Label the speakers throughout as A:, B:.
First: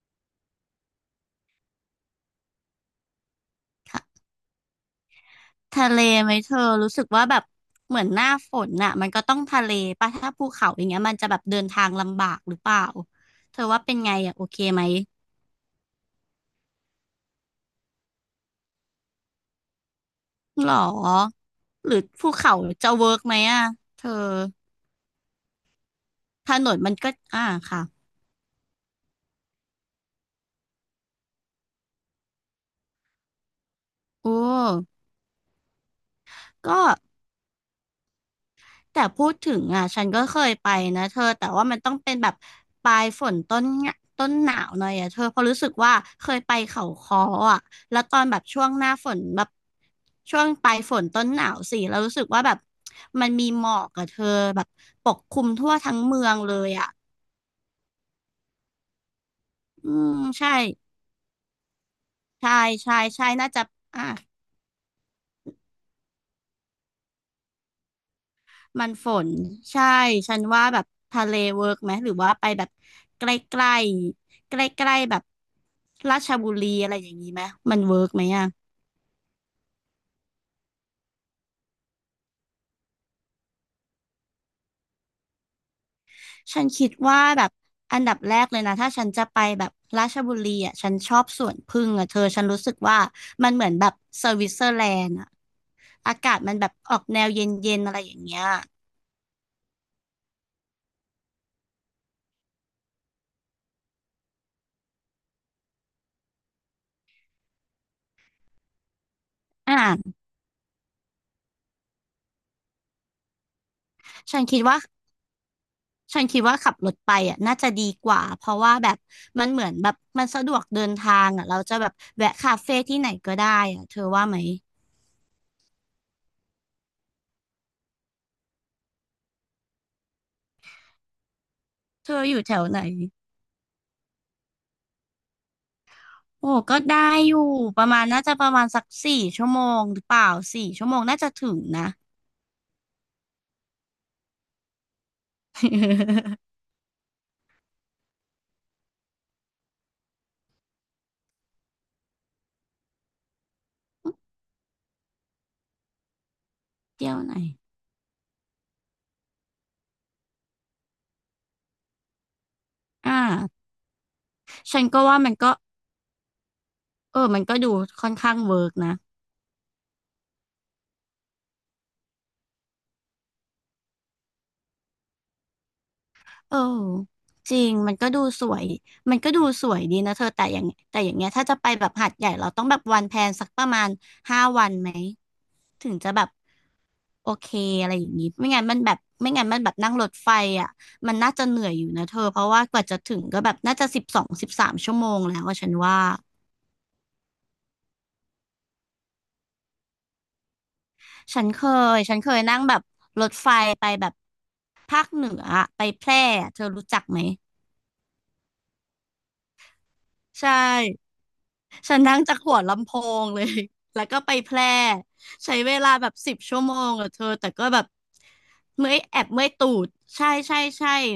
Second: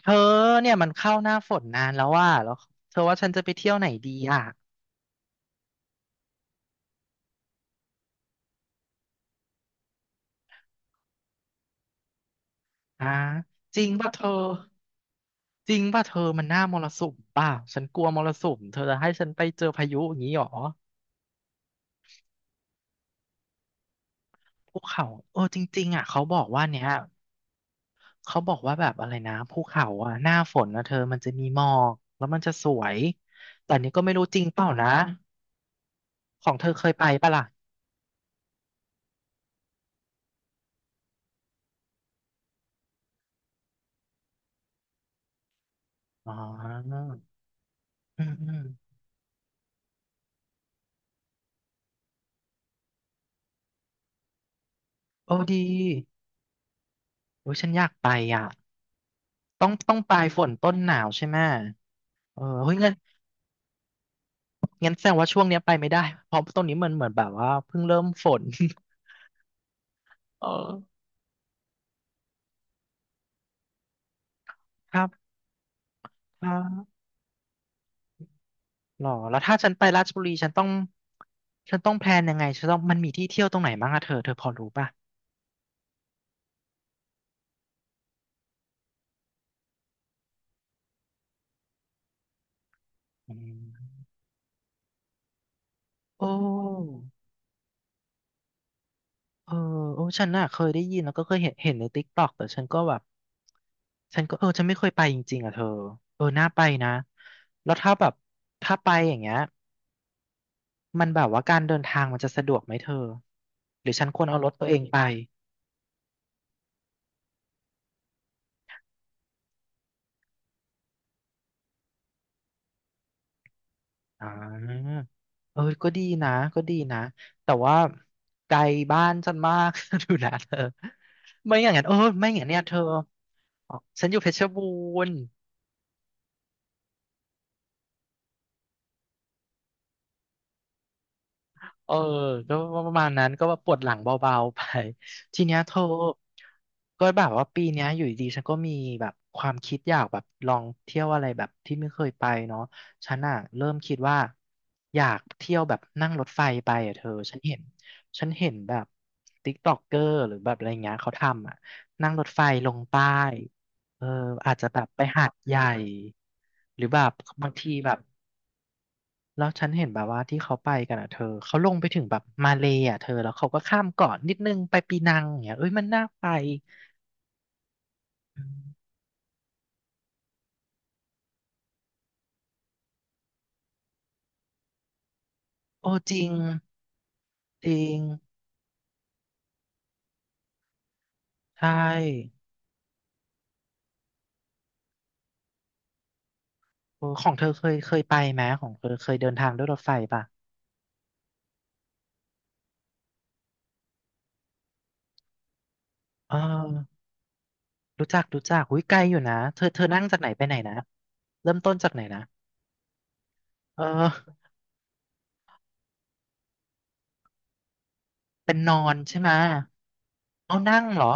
A: เธอเนี่ยมันเข้าหน้าฝนนานแล้วว่าแล้วเธอว่าฉันจะไปเที่ยวไหน
B: ทะ
A: ดีอ่ะ
B: ทะเลไหมเธอรู้สึกว่าแบบเหมือนหน้าฝนน่ะมันก็ต้องทะเลป่ะถ้าภูเขาอย่างเงี้ยมันจะแบบเดินทางลำบากหรือเปล่า
A: อ่ะ
B: เธอ
A: จ
B: ว่า
A: ริง
B: เป็น
A: ป่ะ
B: ไง
A: เธอ
B: อ่ะโอเคไหม
A: จริงป่ะเธอมันหน้ามรสุมป่ะฉันกลัวมรสุมเธอจะให้ฉันไปเจอพายุอย่างนี้หรอ
B: หรอหรือภูเขาจะเวิร์กไหมอ่ะเธอ
A: ภูเขาเออจริงๆอ่ะเขาบอก
B: ถ
A: ว่า
B: นน
A: เนี้ย
B: มันก็อ่าค่ะ
A: เขาบอกว่าแบบอะไรนะภูเขาอ่ะหน้าฝนนะเธอมันจะมีหมอกแล้วมันจะสวยแต่อันนี้ก็ไม่รู้
B: โอ
A: จริงเปล่านะ
B: ้
A: ของเธอ
B: ก็
A: เคยไปป่ะล่ะ
B: แต่พูดถึงอ่ะฉันก็เคยไปนะเธอแต่ว่ามันต้องเป็นแบบปลายฝนต้นเนี่ยต้นหนาวหน่อยอ่ะเธอเพราะรู้สึกว่าเค
A: อ๋อ
B: ยไปเขาค้ออ่ะแล้วตอ
A: อื
B: น
A: ม
B: แบบ
A: อืม
B: ช่วงหน้าฝนแบบช่วงปลายฝนต้นหนาวสิแล้วรู้สึกว่าแบบมันมีหมอกกับเธอแบบปก
A: โอ้
B: คลุม
A: ดี
B: ทั่วทั้งเมืองเลยอ่ะ
A: โอ้ยฉันอยากไปอ่ะ ต้อง
B: อื
A: ต้องป
B: ม
A: ลายฝ
B: ใช่
A: นต้นหนาวใช่ไหมเออ
B: ใช่
A: เฮ้ยงั้น
B: ใช่ใช่น่าจะอ่า
A: งั้นแสดงว่าช่วงเนี้ยไปไม่ได้เพราะตรงนี้มันเหมือนแบบว่าเพิ่งเริ่มฝน
B: มันฝนใช่ฉั น
A: เอ
B: ว่า
A: อ
B: แบบทะเลเวิร์กไหมหรือว่าไปแบบใกล้ๆใก
A: ค
B: ล้
A: รั
B: ๆแบบ
A: บ
B: ราช
A: อ่
B: บุรีอะไร
A: า
B: อย่างนี้ไหมมันเวิร์กไหมอ่ะ
A: หรอแล้วถ้าฉันไปราชบุรีฉันต้องแพลนยังไงฉันต้องมันมีที่เที่ยวตรงไหนบ้างอะเธอพอรู้ป่ะ
B: ฉันคิดว่าแบบอันดับแรกเลยนะถ้าฉันจะไปแบบราชบุรีอ่ะฉันชอบสวนผึ้งอ่ะเธอฉันรู้สึกว่า
A: อื
B: มันเหมือนแบบ
A: ม
B: สวิตเซอร์แลนด์อ่ะอากา
A: โอ้
B: ศมันแบบออกแนวเย็นๆอะไรอย่างเงี้ย
A: เออโอ้ฉันน่ะเคยได้ยินแล้วก็เคยเห็นในติ๊กต็อกแต่ฉันก็แบบฉันก็ฉันไม่เคยไปจริงๆอ่ะเธอเออน่าไปนะแล้วถ้าแบบถ้าไปอย่างเงี้ย
B: อ่า
A: มันแบบว่าการเดินทางมันจะสะดวกไหมเธอหรือฉันควรเอา
B: ฉัน
A: รถ
B: คิด
A: ตัวเอ
B: ว่า
A: งไป
B: ฉันคิดว่าขับรถไปอ่ะน่าจะดีกว่าเพราะว่าแบบมันเหมือนแบบมันสะดวกเดินทางอ่ะเราจะแบบแวะคาเฟ่ที่ไหนก็ได้อ่ะเธอว่า
A: อ่
B: ไหม
A: าเออก็ดีนะก็ดีนะ แต่ว่าไกลบ้านฉันมาก ดูนะเธอไม่อย่างนั้นเออ
B: เธอ
A: ไม่
B: อ
A: อย่า
B: ยู่
A: งนั้น
B: แถ
A: เนี่ย
B: ว
A: เธ
B: ไหน
A: อฉันอยู่เพชรบูรณ์
B: โอ้ก็ได้อยู่ประมาณน่าจะประมาณสักสี่ชั่วโมงหรือเปล่าสี่ชั่วโมงน่าจะถึงนะ
A: เออก็ประมาณนั้นก็ว่าปวดหลังเบาๆไปทีเนี้ยเธอ ก็แบบว่าปีเนี้ยอยู่ดีๆฉันก็มีแบบความคิดอยากแบบลองเที่ยวอะไรแบบที่ไม่เคยไปเนาะฉันอ่ะเริ่มคิดว่าอยากเที่ยวแบบนั่งรถไฟไปอ่ะเธอ
B: เที่ยวไหน
A: ฉันเห็นแบบติ๊กต็อกเกอร์หรือแบบอะไรเงี้ยเขาทำอ่ะนั่งรถไฟลงใต้
B: อ่า
A: เอออาจจะแบ
B: ฉัน
A: บไป
B: ก็ว่า
A: หา
B: มั
A: ด
B: นก็
A: ใหญ่หรือแบบ
B: เออมัน
A: บาง
B: ก็ดู
A: ทีแบบ
B: ค่อนข้างเวิร์กนะ
A: แล้วฉันเห็นแบบว่าที่เขาไปกันอ่ะเธอเขาลงไปถึงแบบมาเลยอ่ะเธอแล้วเขาก็ข้ามเกาะนิดนึงไปปีนังอย่างเงี้ยเอ้ยมันน่าไป
B: เออจริงมันก็ดู
A: อื
B: สวย
A: ม
B: มันก็ดูสวยดีนะเธอแต่อย่างเงี้ยถ้าจะไปแบบหาดใหญ่เราต้องแบบวันแพลนสักประมาณ5 วันไหม
A: โอ้
B: ถึงจะ
A: จ
B: แบ
A: ริ
B: บ
A: ง
B: โอเค
A: จริ
B: อะไร
A: ง
B: อย่างงี้ไม่งั้นมันแบบไม่งั้นมันแบบนั่งรถไฟอ่ะมันน่าจะเห
A: ใช
B: นื่อยอยู่นะเธอ
A: ่
B: เพราะว่ากว่าจะถึงก็แบบน่าจะ12 13 ชั่วโมงแล้วอะฉันว่า
A: โอ้ของเธอเคยไปไหมของเธอเคยเดินทางด้วยรถไฟป่ะ
B: ฉันเคฉันเคยนั่งแบบรถไฟไปแบบภาคเหนืออะไปแพร่
A: เอ
B: อะเธอรู้
A: อ
B: จักไหม
A: รู้จักอุ้ยไกลอยู่นะเธอเธอนั่งจากไหนไป
B: ใช
A: ไหนนะ
B: ่
A: เริ่มต้นจาก
B: ฉั
A: ไห
B: น
A: น
B: นั่ง
A: นะ
B: จากหัวลำโพงเลย
A: เ
B: แล้วก็ไป
A: ออ
B: แพร่ใช้เวลาแบบ10 ชั่วโมงอะเธอ แต่ก็แบบ
A: เป็นนอ
B: เมื่อ
A: น
B: ยแอ
A: ใช่
B: บ
A: ไหมะ
B: เมื่อยตูด ใช่
A: เอา
B: ใช่
A: นั่ง
B: ใช่
A: เหรอ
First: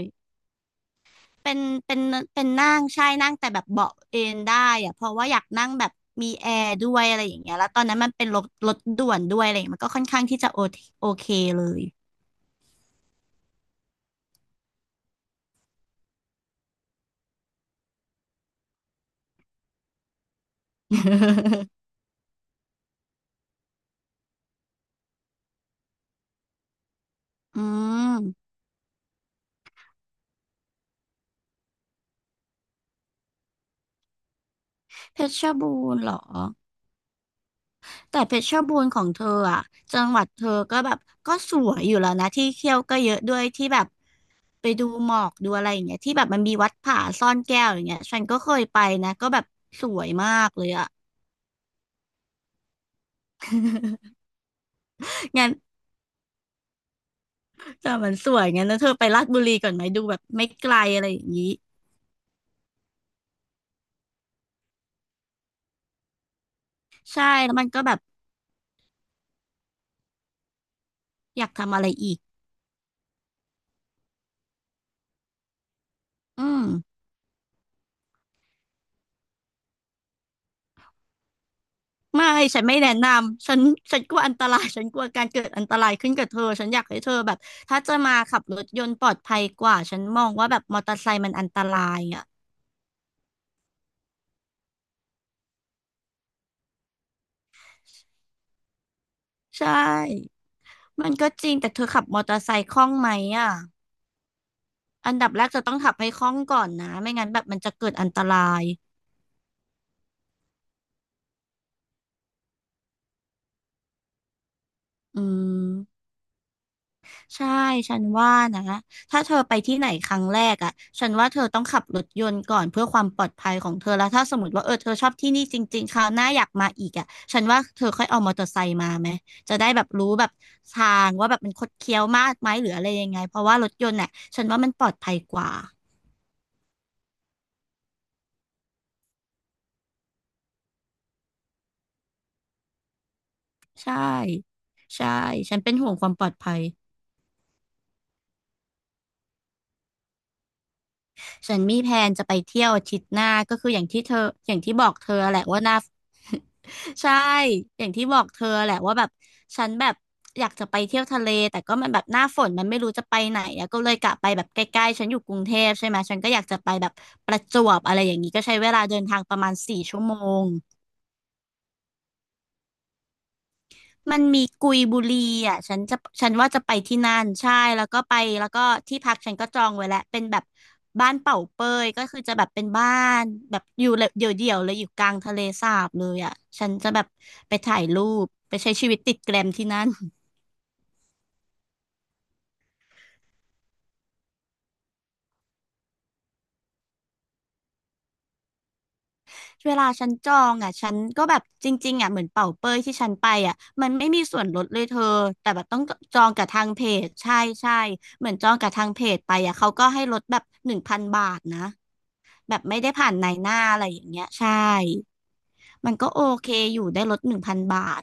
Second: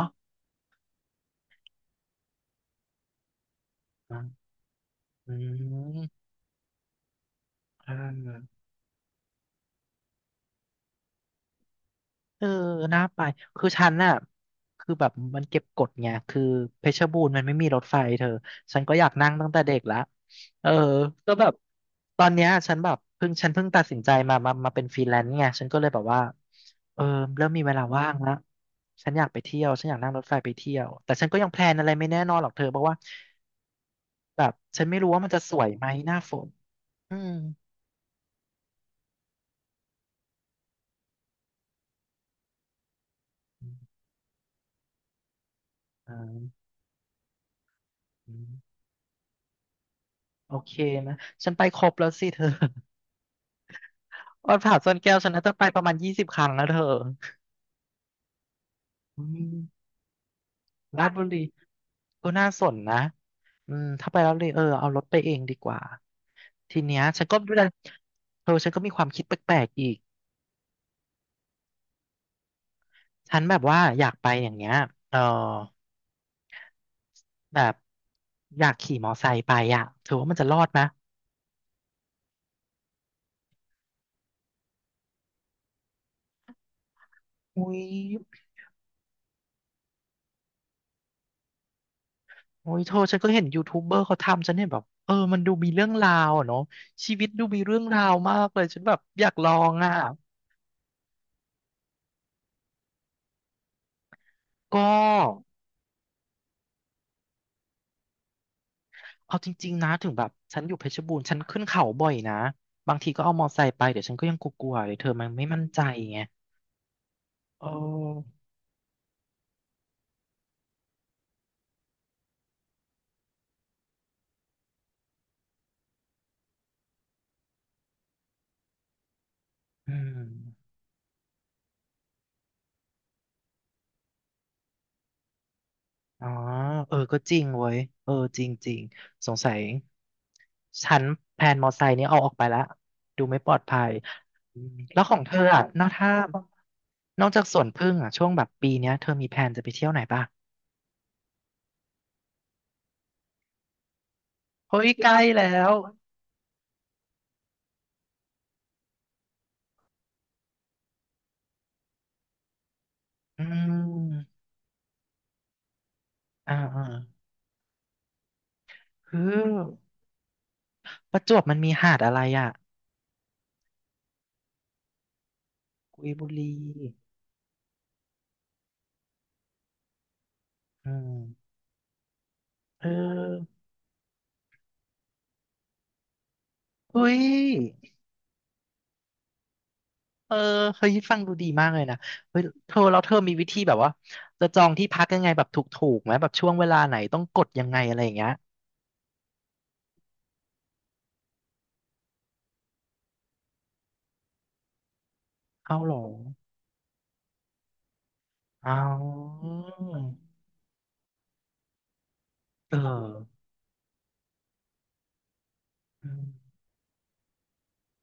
B: เป็นเป็นเป็นนั่งใช่นั่งแต่แบบเบาะเอน
A: อ่า
B: ได้อะเพราะว่า
A: อื
B: อยากนั่งแบบ
A: ม
B: มีแอร์ด้วยอะไรอย่างเงี้ยแล้วตอน
A: เอ
B: นั้นมันเป็นรถ
A: อ
B: รถด่วนด้วยอะไรอย่างเงี้ยมันก็ค่อนข้างที่จะโอเคโอเคเลย
A: เออน่าไปคือฉันน่ะคือแบบมันเก็บกดไงคือเพชรบูรณ์มันไม่มีรถไฟเธอฉันก็อยากนั่งตั้งแต่เด็กละเออก็แบบ ตอนเนี้ยฉันเพิ่งตัดสินใจมาเป็นฟรีแลนซ์ไงฉันก็เลยแบบว่าเออเริ่ม
B: อื
A: มีเวลาว่างละ
B: ม
A: ฉันอยากไปเที่ยวฉันอยากนั่งรถไฟไปเที่ยวแต่ฉันก็ยังแพลนอะไรไม่แน่นอนหรอกเธอเพราะว่าแบบฉันไม่รู้
B: เพ
A: ว่ามันจะ
B: ชร
A: สว
B: บู
A: ยไหม
B: รณ์
A: ห
B: เหรอ
A: น้าฝนอืม
B: แต่เพชรบูรณ์ของเธออ่ะจังหวัดเธอก็แบบก็สวยอยู่แล้วนะที่เที่ยวก็เยอะด้วยที่แบบ ไปดูหมอกดูอะไรอย่างเงี้ยที่
A: อ่
B: แบบมั
A: า
B: นมีวัดผาซ่อนแก้วอย่างเงี้ยฉัน
A: อื
B: ก็เคย
A: ม
B: ไปนะก็แบบสวยมาก
A: โอ
B: เลย
A: เค
B: อะ
A: นะ ฉันไปครบแล้วสิเธอ วัดผาซ่อนแก้วฉันน่า
B: งั้น
A: จะไปประมาณ20ครั้งแล้วเธอ
B: แต่มันสวยงั้นนะเธอไปลา
A: อื
B: ดบุรีก่อนไหม
A: ม
B: ดูแบบไม่ไกลอะ
A: รา
B: ไร
A: ช
B: อ
A: บุ
B: ย่าง
A: รี
B: นี้
A: ก็น่าสนนะอืมถ้าไปแล้วเลยเออเอารถไปเองดีกว่าทีเนี้ยฉั
B: ใช่
A: นก็
B: แล้
A: ดูั
B: ว
A: ล
B: มันก็แบบ
A: เธอฉันก็มีความคิดแปลกๆอีก
B: อยากทำอะไรอีก
A: ฉันแบบว่าอยากไปอย่างเงี้ยเออ
B: อืม
A: แบบอยากขี่มอไซค์ไปอ่ะเธอว่ามันจะรอดไหม
B: ไม่ฉันไม่แนะนำฉันฉันกลัวอันตรายฉันกลัวการเกิดอันตรายขึ้นกับเธอฉันอยากให้เธอแบบ
A: อุ้
B: ถ้า
A: ย
B: จะมาขับรถยนต์ปลอดภัยกว่าฉันมองว่าแบบมอเตอร์ไซค์มันอันตรายอ่ะ
A: โอ้ยเธอฉันก็เห็นยูทูบเบอร์เขาทำฉันเห็นแบบเออมันดูมีเรื่องราวอะเนาะชีวิตดูมีเรื่องราวมากเลยฉันแบบอยากลอ
B: ใช
A: งอ่ะ
B: ่มันก็จริงแต่เธอขับมอเตอร์ไซค์คล่องไหมอ่ะ
A: ก็
B: อันดับแรกจะต้องขับให้คล่องก่อนนะไม่งั้นแบบมันจะเกิดอันตราย
A: เอาจริงๆนะถึงแบบฉันอยู่เพชรบูรณ์ฉันขึ้นเขาบ่อยนะบางทีก็เอามอไซค์ไปเดี๋ยวฉันก็ยังกลัวๆเลยเธอ
B: อื
A: มันไม่มั่นใจ
B: ม
A: ไง
B: ใช่
A: เอ
B: ฉัน
A: อ
B: ว่านะถ้าเธอไปที่ไหนครั้งแรกอ่ะฉันว่าเธอต้องขับรถยนต์ก่อนเพื่อความปลอดภัยของเธอแล้วถ้าสมมติว่าเออเธอชอบที่นี่จริงๆคราวหน้าอยากมาอีกอ่ะฉันว่าเธอค่อยเอามอเตอร์ไซค์มาไหมจะได้แบบ
A: อื
B: รู้
A: ม
B: แบบทางว่าแบบมันคดเคี้ยวมากไหมหรืออะไรยังไงเพราะว่ารถยนต์เน่ะฉันว่ามันปลอดภัยกว่า
A: อ๋อเออก็จริงเว้ยเออจริงๆสงสัยฉันแพลนมอไซค์นี้เอาออกไปละดูไม่ปลอดภัย
B: ใช่
A: อืมแล้ว
B: ใช่
A: ของเธอ
B: ฉัน
A: อ่ะ
B: เป็น
A: นอ
B: ห่
A: ก
B: วงควา
A: ถ้า
B: มปลอดภัย
A: นอกจากสวนผึ้งอ่ะช่วงแบบปีเนี้ยเธอมีแพลนจะไปเที่ยวไหนป่ะ
B: ฉันมีแพลนจะไปเที่ยวอาทิตย์หน้าก็คืออย่างที่เธออย่างที่
A: เฮ้
B: บ
A: ย
B: อก
A: ใก
B: เธ
A: ล้
B: อแห
A: แล้
B: ละว่าห
A: ว
B: น้า ใช่อย่างที่บอกเธอแหละว่าแบบฉันแบบอยากจะไปเที่ยวทะเลแต่ก็มันแบบหน้าฝนมันไม่รู้จะไปไหน
A: อื
B: อะก็เลยกะไป
A: ม
B: แบบใกล้ๆฉันอยู่กรุงเทพใช่ไหมฉันก็อยาก
A: อ่า
B: จะไป
A: อ่า
B: แบบประจวบอะไรอย่างนี้ก็ใช้เวลาเดิน
A: คื
B: ทา
A: อ
B: งประมาณสี่ชั่วโมง
A: ประจวบมันมีหาดอะไรอ่ะ
B: มันมีกุยบุรีอ่ะฉันจะ
A: กุยบุ
B: ฉันว่า
A: รี
B: จะไปที่นั่น ใช่ แล้วก็ไปแล้วก็ที่พักฉันก็จองไว้แล้วเป็นแบบ
A: อื
B: บ้า
A: ม
B: นเป่าเปยก็คือจะแบบเป็น
A: เอ
B: บ้านแบ
A: อ
B: บอยู่เลยเดี่ยวเดี่ยวเลยอยู่กลางทะเลสาบเลยอ่ะฉันจะแบบ
A: เฮ้ย
B: ไปถ่ายรูป ไปใช้ชีวิตติดแกรมที่นั่น
A: เออเฮ้ยฟังดูดีมากเลยนะเฮ้ยเธอแล้วเธอมีวิธีแบบว่าจะจองที่พักยังไงแบบถูกๆไหมแบบช่วงเวลาไหนต้องกดยังไงอะไรอย่างเงี้ย
B: เวลาฉันจองอ่ะฉันก็แบบจริงๆอ่ะเหมือนเป่าเปยที่ฉันไปอ่ะมันไม่มีส่วนลดเลยเธอ แต่แบบ
A: เอา
B: ต้อง
A: เหรอ
B: จองกับทางเพจใช่ใช่เหมือนจองกับ
A: เอา
B: ทางเพจไปอ่ะเขาก็ให้ลดแบบหนึ่งพันบาทนะ แบบ
A: เอ
B: ไม่ได้ผ่านนาย
A: อ
B: หน้าอะไรอย่างเงี้ยใช่ มันก็
A: อืม
B: โอเคอยู่ได้ลดหนึ่งพันบาท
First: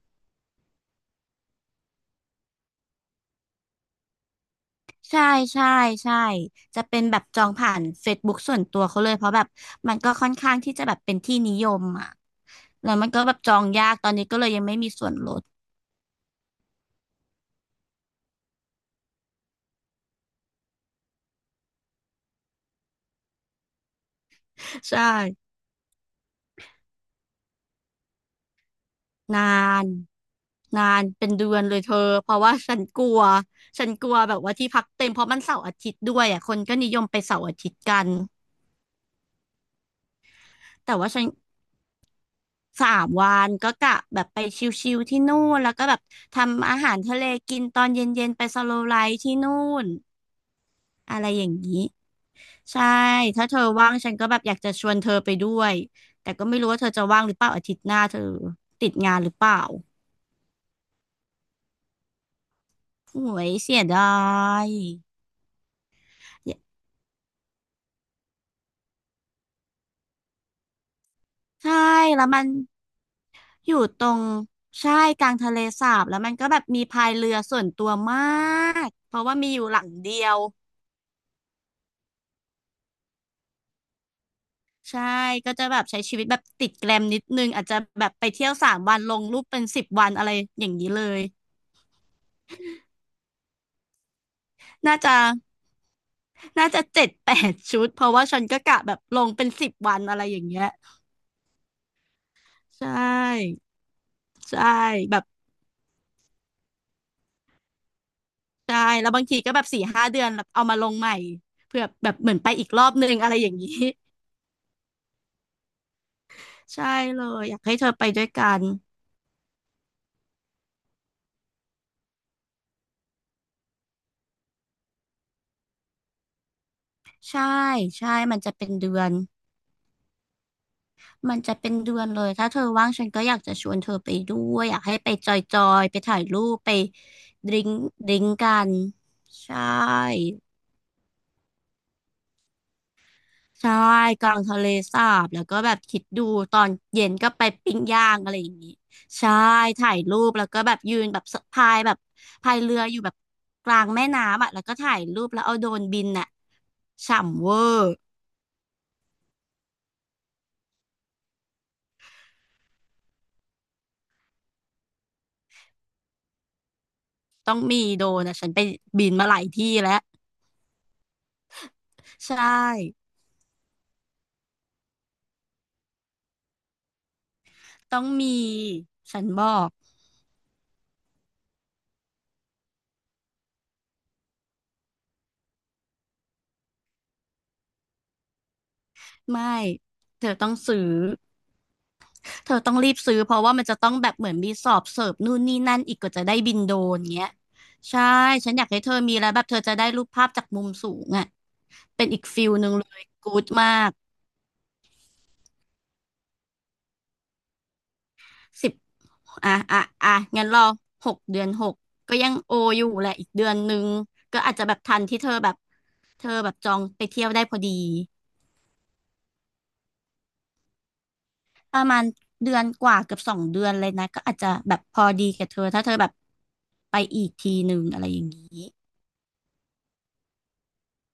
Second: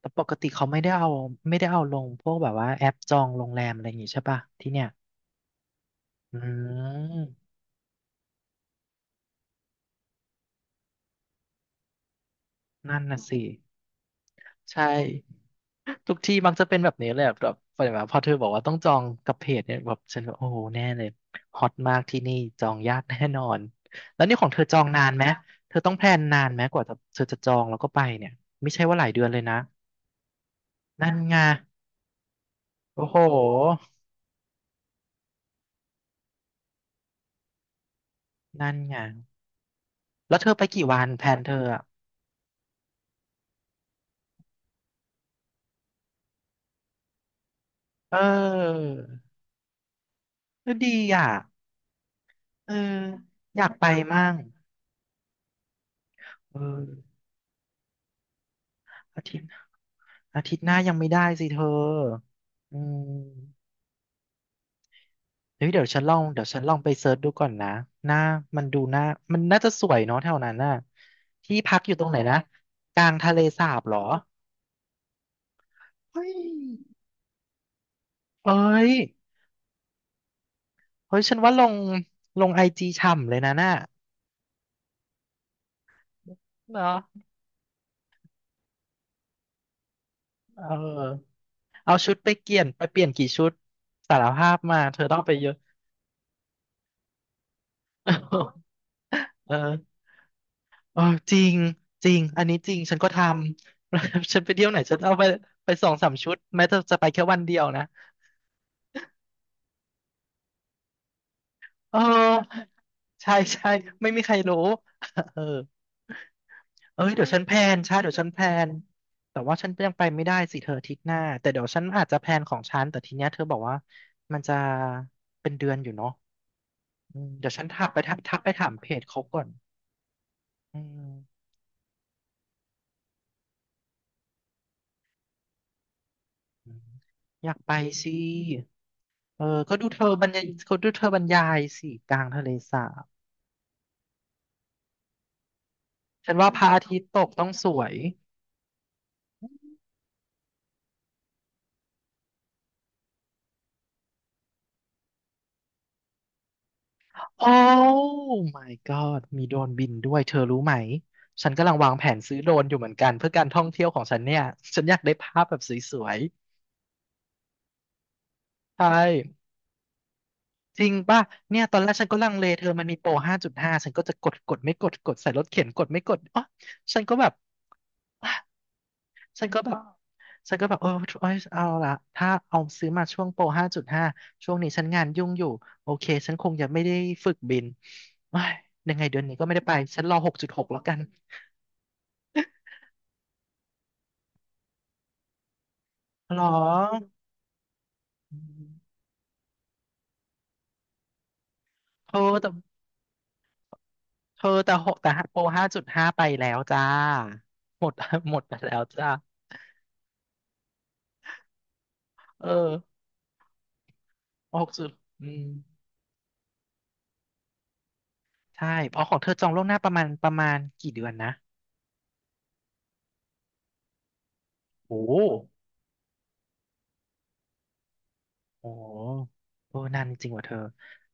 A: แต่ปกติเขาไม่ได้เอาลงพวกแบบว่าแอปจองโรงแรมอะไรอย่างงี้ใช่ป่ะที่เนี่ย
B: ใช่ใช่ใช่
A: อื
B: จะเป็นแบบจอ
A: ม
B: งผ่านเฟซบุ๊กส่วนตัวเขาเลยเพราะแบบมันก็ค่อนข้างที่จะแบบเป็นที่นิยมอ่ะแล้ว
A: นั่น
B: มันก็
A: น่ะ
B: แบบ
A: สิ
B: จองยากตอนไม่
A: ใช่
B: มีส่วนลด
A: ทุกที่มักจะเป็นแบบนี้เลยอะแบบแบบพอเธอบอกว่าต้องจองกับเพจเนี่ยแบบฉันก็โอ้โหแน่เลยฮอตมากที่นี่จองยากแน่นอนแล้วนี่ของเธอจอง
B: ใช
A: นานไหม
B: ่
A: เธอต้องแพลนนานไหมกว่าจะเธอจะจองแล้วก็ไปเนี่ยไม่ใช่ว่าหลายเดือนเล
B: นา
A: ยนะ
B: นนาน
A: นั่น
B: เป็น
A: ไง
B: เดือนเลยเธอเพราะว่าฉันก
A: โอ้
B: ลั
A: โห
B: วฉันกลัวแบบว่าที่พักเต็มเพราะมันเสาร์อาทิตย์ด้วยอ่ะคนก็นิยมไปเสาร์อาทิตย์กัน
A: นั่นไงแล้วเธอไปกี่
B: แต่
A: วัน
B: ว่าฉั
A: แพ
B: น
A: ลนเธออะ
B: สามวันก็กะแบบไปชิลๆที่นู่นแล้วก็แบบทำอาหารทะเลกินตอนเ
A: เ
B: ย็นๆไปสโล
A: ออ
B: ว์ไลฟ์ที่นู่น
A: ก็ดี
B: อะไร
A: อ่ะ
B: อย่างนี้
A: เออ
B: ใช่ถ้าเธ
A: อ
B: อ
A: ยากไป
B: ว่างฉัน
A: มั่
B: ก็
A: ง
B: แบบอยากจะชวนเธอไปด้วยแต่ก็ไม่
A: เอ
B: รู้ว่าเธอจะ
A: อ
B: ว่างหรือเปล่าอาทิตย์หน้าเธอติดงาน
A: อา
B: หรือ
A: ทิต
B: เป
A: ย์
B: ล่า
A: อาทิตย์หน้ายังไม่ได้สิเธออื
B: โอ้ย
A: ม
B: เสียดาย
A: เฮ้ยเดี๋ยวฉันลองเดี๋ยวฉันลองไปเซิร์ชดูก่อนนะหน้ามันดูหน้ามันน่าจะสวยเนาะแถวนั้นน่ะที่
B: ใช่
A: พักอยู่ตรงไหน
B: แล้ว
A: นะ
B: มัน
A: กลางทะเลสา
B: อยู่
A: บเหรอ
B: ตรงใช่กลางทะเลสาบแล้ว
A: เฮ้
B: มั
A: ย
B: นก็แบบมีพายเรือส่วนตัวมา
A: เอ้
B: ก
A: ย
B: เพราะว่ามีอยู่หลังเดียว
A: เฮ้ยฉันว่าลงไอจีฉ่ำเลยนะน่ะ
B: ใช่ก็จะแบบใช้ชีวิตแบบติดแก
A: เนาะ
B: รมนิดนึงอาจจะแบบไปเที่ยวสามวันลงรูปเป็นสิบวันอะไร
A: เ
B: อย่างนี้เลย
A: ออเอาชุดไปเปลี่ยนไปเปลี่ยนกี่ชุดสารภาพมา
B: น่า
A: เธอ
B: จะ
A: ต้องไปเยอะ
B: น่าจะ7-8 ชุดเพราะว่าฉันก็ กะแบบลงเป็น
A: เอ
B: สิบวั
A: อ
B: นอะไรอย่างเงี้ย
A: เออจริงจริงอันนี้จริง
B: ใช
A: ฉันก็ท
B: ่
A: ำ ฉันไป
B: ใช่
A: เที่ยวไหนฉันเอา
B: แบ
A: ไป
B: บ
A: ไปสองสามชุดแม้จะไปแค่วันเดียวนะ
B: ใช่แล้วบางทีก็แบบ4-5 เดือนแบบเอามาลงใหม่เพื่อ
A: เอ
B: แบบเหมือนไปอี
A: อ
B: กรอบนึงอะ
A: ใช่
B: ไรอย่าง
A: ใช่
B: นี้
A: ไม่มีใครรู้ เออ
B: ใช่
A: เอ้ย
B: เล
A: เดี๋ยวฉั
B: ย
A: นแพ
B: อ
A: ล
B: ยากให้
A: น
B: เธอ
A: ใช่
B: ไป
A: เดี๋ยว
B: ด้
A: ฉั
B: ว
A: น
B: ย
A: แพล
B: กัน
A: นแต่ว่าฉันยังไปไม่ได้สิเธออาทิตย์หน้าแต่เดี๋ยวฉันอาจจะแพลนของฉันแต่ทีเนี้ยเธอบอกว่ามันจะเป็นเดือนอยู่เนาะอืม
B: ใช่
A: เดี๋ยวฉันทักไป
B: ใช่
A: ทักทั
B: มัน
A: กไป
B: จะเป็
A: ถา
B: น
A: มเพ
B: เดื
A: จ
B: อน
A: เขาก่อนอื
B: มัน
A: ม
B: จะเป็นเดือนเลยถ้าเธอว่างฉันก็อยากจะชวนเธอไปด้วย อยากให้ไปจอยๆไปถ่ายรูป
A: อื
B: ไป
A: มอ
B: ด
A: ยาก
B: ริง
A: ไป
B: ด
A: สิ
B: ริงกัน
A: เออ
B: ใช
A: ก็ดูเธอบร
B: ่
A: รยายเขาดูเธอบรรยายสิกลางทะเลสาบ
B: ใช่กลางทะเลสาบ แล้วก็แบบคิดดู
A: ฉันว่า
B: ต
A: พ
B: อ
A: ระ
B: น
A: อาทิต
B: เย็
A: ย์
B: น
A: ตก
B: ก็ไป
A: ต้องส
B: ปิ้ง
A: วย
B: ย่างอะไรอย่างนี้ใช่ถ่ายรูปแล้วก็แบบยืนแบบสะพายแบบพายเรืออยู่แบบกลางแม่น้ำอ่ะแล้วก็ถ่ายรูปแล้วเอาโดรนบินอ่ะฉ่ำ
A: โอ
B: เวอร์
A: ้ my god มีโดรนบินด้วยเธอรู้ไหมฉันกำลังวางแผนซื้อโดรนอยู่เหมือนกันเพื่อการท่องเที่ยวของฉันเนี่ยฉันอยากได้ภาพแบบสวย
B: ต้องมีโดรนอ่ะฉันไป
A: ๆใช่
B: บินมาหลายที่แล้ว
A: จริงป่ะเนี่ยตอนแรกฉันก็ลังเล
B: ใช่
A: เธอมันมีโปร5.5ฉันก็จะกดกดไม่กดกดใส่รถเข็นกดไม่กดอ๋อฉันก็แบบ
B: ต้องมี ฉัน บ
A: ฉั
B: อ
A: นก็แบ
B: ก
A: บ ฉันก็แบบเออเอ้ยเอาละถ้าเอาซื้อมาช่วงโปร5.5ช่วงนี้ฉันงานยุ่งอยู่โอเคฉันคงจะไม่ได้ฝึกบินเอ้ยยังไงเดือนนี้ก็
B: ไม่
A: ไม่ได้ไปฉันรอ
B: เธอต้อง
A: 6.6
B: ซื้
A: แล้ว
B: อ
A: กัน
B: เธอต้องรีบซื้อเพราะว่ามันจะต้องแบบเหมือนมีสอบเสิร์ฟนู่นนี่นั่นอีกกว่าจะได้
A: หรอ
B: บินโดรนเงี้ย ใช่
A: อื
B: ฉันอ
A: ม
B: ยากให้เธอมีแล้วแบบเธอจะได้รูปภาพจากมุมสูงอ่ะเป็น
A: เธ
B: อี
A: อ
B: กฟิ
A: แต่
B: ลหนึ่งเลยกู๊ดมาก
A: เธอแต่หกแต่โปรห้าจุดห้าไปแล้วจ้าหมด หมดไป
B: สิ
A: แล้
B: บ
A: วจ้า
B: อ่ะอ่ะอ่ะงั้นรอหกเดือนหกก็ยัง
A: เออ
B: โออยู่แหละอีกเดือนนึงก็อาจ
A: ห
B: จะ
A: ก
B: แบบ
A: จุด
B: ทันที่
A: อื
B: เธอ
A: ม
B: แบบเธอแบบจองไปเที่ยวได้พอดี
A: ใช่เพราะของเธอจองล่วงหน้าประมาณกี่เดือนนะ
B: ประมาณเดือนกว่าเกือบ2 เดือนเลยนะก็อาจจะแบบพ
A: โอ้
B: อ
A: โ
B: ดีกับเธอถ้าเธอแบบ ไปอีกทีหนึ่งอะไรอย่างนี้
A: หโอ้นานจริงว่ะเธอ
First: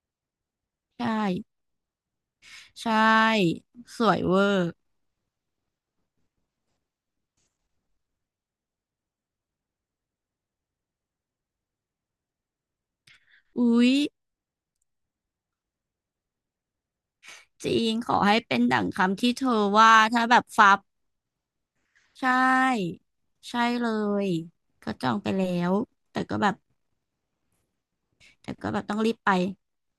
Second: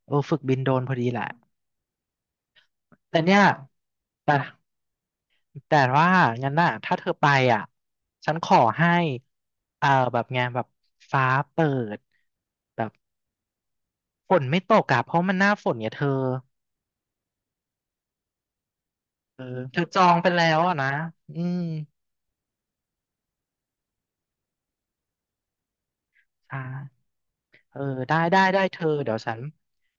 A: เออฝึกบินโดรนพอดี
B: ใช่
A: แหละ
B: ใช
A: แต่เนี่ย
B: ่สวย
A: แต่
B: เวอร์
A: แต่ว่างั้นน่ะถ้าเธอไปอ่ะฉันขอให้เอ่อแบบไงแบบฟ้าเปิดแบบ
B: อุ๊ย
A: ฝนไม่ตกอ่ะเพราะมันหน้าฝนเนี่ยเธอ
B: จริงขอให้เป็นดั่งคำที่
A: เออ
B: เธอ
A: เธอ
B: ว่า
A: จอง
B: ถ้า
A: ไป
B: แบ
A: แล้
B: บ
A: ว
B: ฟั
A: อะ
B: บ
A: นะอืม
B: ใช่ใช่เลยก็จองไปแล้วแต่ก็แบ
A: อ
B: บ
A: ่าเออได้ได้
B: แต่
A: ได้
B: ก็
A: เธ
B: แบบ
A: อ
B: ต้องรี
A: เดี๋ย
B: บ
A: ว
B: ไป
A: ฉัน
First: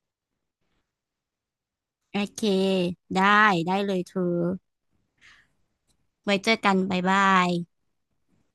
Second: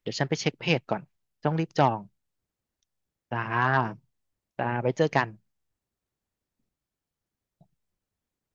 A: เดี๋ยวฉันไปเช็คเพจก่อน ต้องรีบจอง
B: โอเคได้
A: จ้า
B: ได้เลยเธอ
A: จ้าไว้เจอกัน
B: ไว้เจอกันบ๊ายบาย